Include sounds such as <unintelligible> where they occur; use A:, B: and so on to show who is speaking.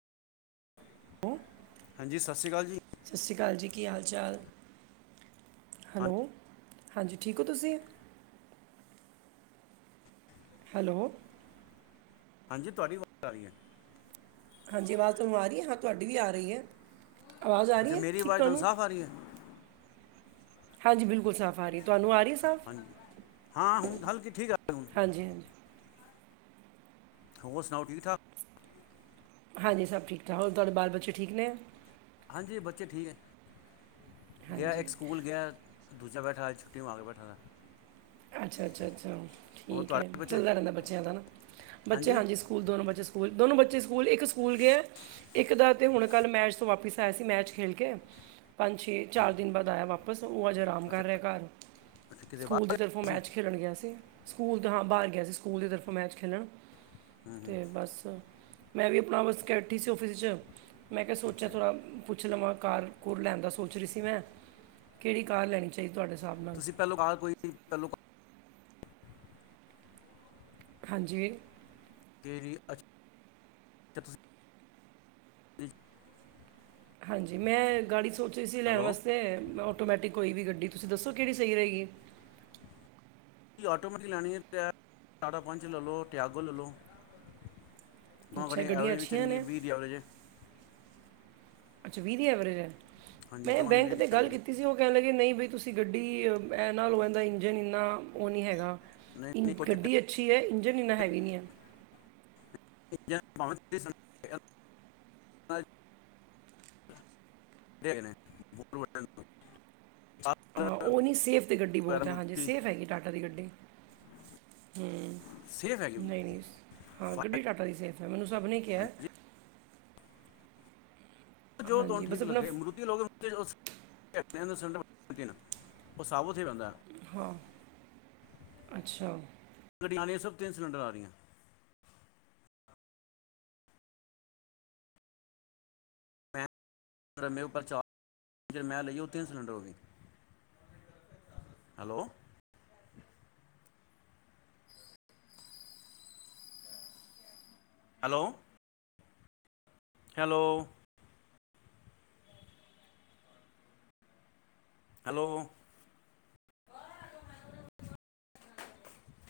A: Hello,
B: ਹਾਂਜੀ, ਸਤਿ ਸ਼੍ਰੀ ਅਕਾਲ ਜੀ।
A: ਸਤਿ ਸ਼੍ਰੀ ਅਕਾਲ ਜੀ, ਕੀ ਹਾਲ-ਚਾਲ?
B: ਹਾਂ
A: ਹੈਲੋ, ਹਾਂਜੀ ਠੀਕ ਓ ਤੁਸੀ? ਹੈਲੋ।
B: ਹਾਂਜੀ, ਤੁਆਡੀ ਵਾਜ ਆ ਰੀਐ।
A: ਹਾਂਜੀ, ਵਾਜ ਤੁਆਨੂੰ ਆ ਰਿਐ ਹਾਂ, ਤੁਆਡੀ ਵੀ ਆ ਐ ਵਾਜ
B: ਅੱਛਾ
A: ਆਰੀ
B: ਮੇਰੀ
A: ਠੀਕ
B: ਆਵਾਜ਼ ਤੁਹਾਨੂੰ
A: ਤੁਆਨੂੰ?
B: ਸਾਫ਼ ਆ ਰਹੀ ਹੈ
A: ਹਾਂਜੀ ਬਿਲਕੁਲ ਸਾਫ ਆ ਰਿਐ, ਤੁਆਨੂੰ ਆ ਰੀ ਸਾਫ।
B: ਹਾਂਜੀ ਹਾਂ ਹੁਣ, ਹਲਕਿ ਠੀਕ ਆ ਹੁਣ।
A: ਹਾਂਜੀ-ਹਾਂਜੀ।
B: ਹੋਰ ਸੁਨਾਓ ਠੀਕ-ਠਾਕ?
A: ਹਾਂਜੀ, ਸਬ ਠੀਕ-ਠਾਕ ਹੋਰ ਤੁਆਡੇ ਬਾਲ-ਬੱਚੇ ਠੀਕ ਨੇ?
B: ਹਾਂਜੀ ਬੱਚੇ ਠੀਕ ਨੇ, ਗਯਾ ਏ
A: ਹਾਂਜੀ
B: ਏਕ ਸਕੂਲ ਗਯਾ। ਦੂਜਾ ਬੈਠਾ ਅੱਜ ਛੁੱਟੀ ਮਾਰ ਕੇ ਬੈਠਾ।
A: ਅੱਛਾ-ਅੱਛਾ-ਅੱਛਾ
B: ਹੋਰ
A: ਠੀਕ ਹੈ।
B: ਤੁਹਾਡੇ ਬੱਚੇ
A: ਚੱਲਦਾ ਰਹਿੰਦਾ ਬੱਚਿਆਂ ਦਾ ਨਾ ਬੱਚੇ ਹਾਂਜੀ ਸਕੂ ਦੋਨੋ ਬੱਚੇ ਸਕੂਲ ਦੋਨੋ ਬੱਚੇ ਸਕੂਲ ਇੱਕ ਸਕੂਲ ਗਇਆ। ਇੱਕ ਦਾ ਤੇ ਹੁਣ ਕੱਲ ਮੈਚ ਤੋਂ ਵਾਪਿਸ ਆਇਆ ਸੀ ਮੈਚ ਖੇਲ ਕੇ ਪੰਜ ਛੇ
B: ਅੱਛਾ
A: ਚਾਰ ਦਿਨ ਬਾਅਦ ਆਇਆ ਵਾਪਿਸ ਉਹ ਅੱਜ ਆਰਾਮ
B: ਅੱਛਾ
A: ਕਰ ਰਿਹਾ ਘਰ।
B: ਅੱਛਾ, ਕਿਤੇ ਬਾਹਰ
A: ਸਕੂਲ ਦੀ ਤਰਫੋਂ
B: ਗਏ ਸੀ
A: ਮੈਚ ਖੇਡਣ ਗਿਆ ਸੀ ਸਕੂਲ ਤੋਂ ਹਾਂ ਬਾਹਰ ਗਿਆ ਸੀ ਸਕੂਲ ਦੀ ਤਰਫੋਂ ਮੈਚ ਖੇਲਣ
B: ਹੂੰ ਹੂੰ
A: ਤੇ ਬਸ ਮੈਂ ਵੀ ਆਪਣਾ ਵੱਸ ਕੇਠੀ ਸੀ ਆਫਿਸ ਚ' ਮੈਂ ਕਿਹਾ ਸੋਚਿਆ
B: ਅੱਛਾ ਜੀ
A: ਥੋੜ੍ਹਾ ਪੁੱਛ ਲਵਾਂ ਕਾਰ-ਕੂਰ ਲੈਣ ਦਾ ਸੋਚ ਰਹੀ ਸੀ ਮੈਂ, ਕਿਹੜੀ ਕਾਰ ਲੈਣੀ ਚ ਸਹੀ ਤੁਹਾਡੇ ਹਿਸਾਬ ਨਾਲ
B: ਪਹਿਲ ਆ ਕੋਈ ਪਹਿਲ <inaudible>
A: ਹਾਂਜੀ।
B: <unintelligible> ਤੁਸੀਂ
A: ਹਾਂਜੀ ਮੈਂ ਗਾੜੀ ਸੋਚੀ ਸੀ ਲੈਣ
B: ਹੈਲੋ
A: ਵਾਸਤੇ ਮੈਂ ਆਟੋਮੈਟਿਕ ਕੋਈ ਵੀ ਗੱਡੀ ਤੁਸੀਂ ਦੱਸੋ ਕਿਹੜੀ ਸਹੀ ਰਹੇਗੀ?
B: ਆਟੋਮੈਟਿਕ ਲੈਣੀ ਹੈ ਚਾਰਾ ਪੰਜਚ ਲੈ ਲਓ ਟਿਆਗੋ ਲੈ ਲਓ। <inaudible>
A: ਅੱਛਾ
B: ਉਹੜੀ
A: ਗੱਡੀਆਂ
B: ਐਵਰੇਜ ਵੀ
A: ਅੱਛੀਆਂ
B: ਚੰਗੀ
A: ਨੇ
B: ਵੀਹ ਦੀ ਐਵਰੇਜ
A: ਅੱਛਾ ਵੀਹ ਦੀ ਐਵਰੇਜ ਏ
B: ਹਾਂਜੀ
A: ਮੈਂ
B: ਦੋਵਾਂ ਦੀ
A: ਬੈਂਕ
B: ਦੀ
A: ਤੇ
B: ਐਵਰੇਜ
A: ਗੱਲ
B: ਹੈ।
A: ਕੀਤੀ ਤੁਸੀਂ ਉਹ ਕਹਿ ਲਗੇ ਨਹੀਂ ਬਈ ਤੁਸੀਂ ਗੱਡੀ ਐ ਨਾ ਲੳ, ਇਹਦਾ ਇੰਜਨ ਇੰਨਾ ਉਹ ਨਹੀਂ ਹੈਗਾ।
B: ਨਹੀਂ
A: ਇ
B: ਨਹੀਂ ਕੋਈ ਚੱਕਰ
A: ਗੱਡੀ ਅੱਛੀ ਹੈ ਇੰਜਨ ਇੰਨਾ ਹੈਵੀ ਨਹੀਂ ਏ।
B: ਬਤ <unintelligible> ਕਿ ਬੋ <unintelligible>
A: ਹਾਂ ਉਹ ਨਹੀਂ ਸੇਫ ਤੇ ਗੱਡੀ
B: ਪੈਰਾਂ
A: ਬਹੁਤ ਹੈ ਹਾਂਜੀ
B: ਮਰੂਤੀ
A: ਸੇਫ ਹੈਗੀ ਟਾਟਾ ਦੀ ਗੱਡੀ ਹੂ।
B: ਸੇਫ ਹੈਗੀ
A: ਨਹੀਂ ਨਹੀਂ ਹਾਂ
B: ਫਾਇਰ
A: ਗੱਡੀ ਟਾਟ ਦੀ ਸੇਫ ਹੈ ਮੈਨੂੰ ਸਭ ਨੇ ਕਿਹਾ
B: ਹਾਂਜੀ ਜੋ ਤੁਹਾਨੂੰ
A: ਹਾਂਜੀ ਬਸ
B: ਠੀਕ
A: ਆਪਣਾ
B: ਲੱਗੇ
A: ਫ-
B: ਮਰੂਤੀ ਲੋਗੇ <unintelligible> ਉਹ ਸਾਬ ਉੱਥੇ ਪੈਂਦਾ।
A: ਹਾਂ ਅੱਛਾ।
B: ਗੱਡੀਆਂ ਰਆਂ ਸਭ ਤਿੰਨ ਸਿਲੰਰ ਰਹੀਆਂ <unintelligible> ਮੈਂ ਸਿਲੰਡਰ ਮੇ ਉਪਰ ਚਾਰ ਜਿਹੜੀ ਮੈਂ ਲਈਓ ਉਹ ਤਿੰਨ ਸਿਲੰਡਰ ਹੋਗੀ। ਹੈਲੋ। ਹੈਲੋ। ਹੈਲੋ। ਹੈਲੋ।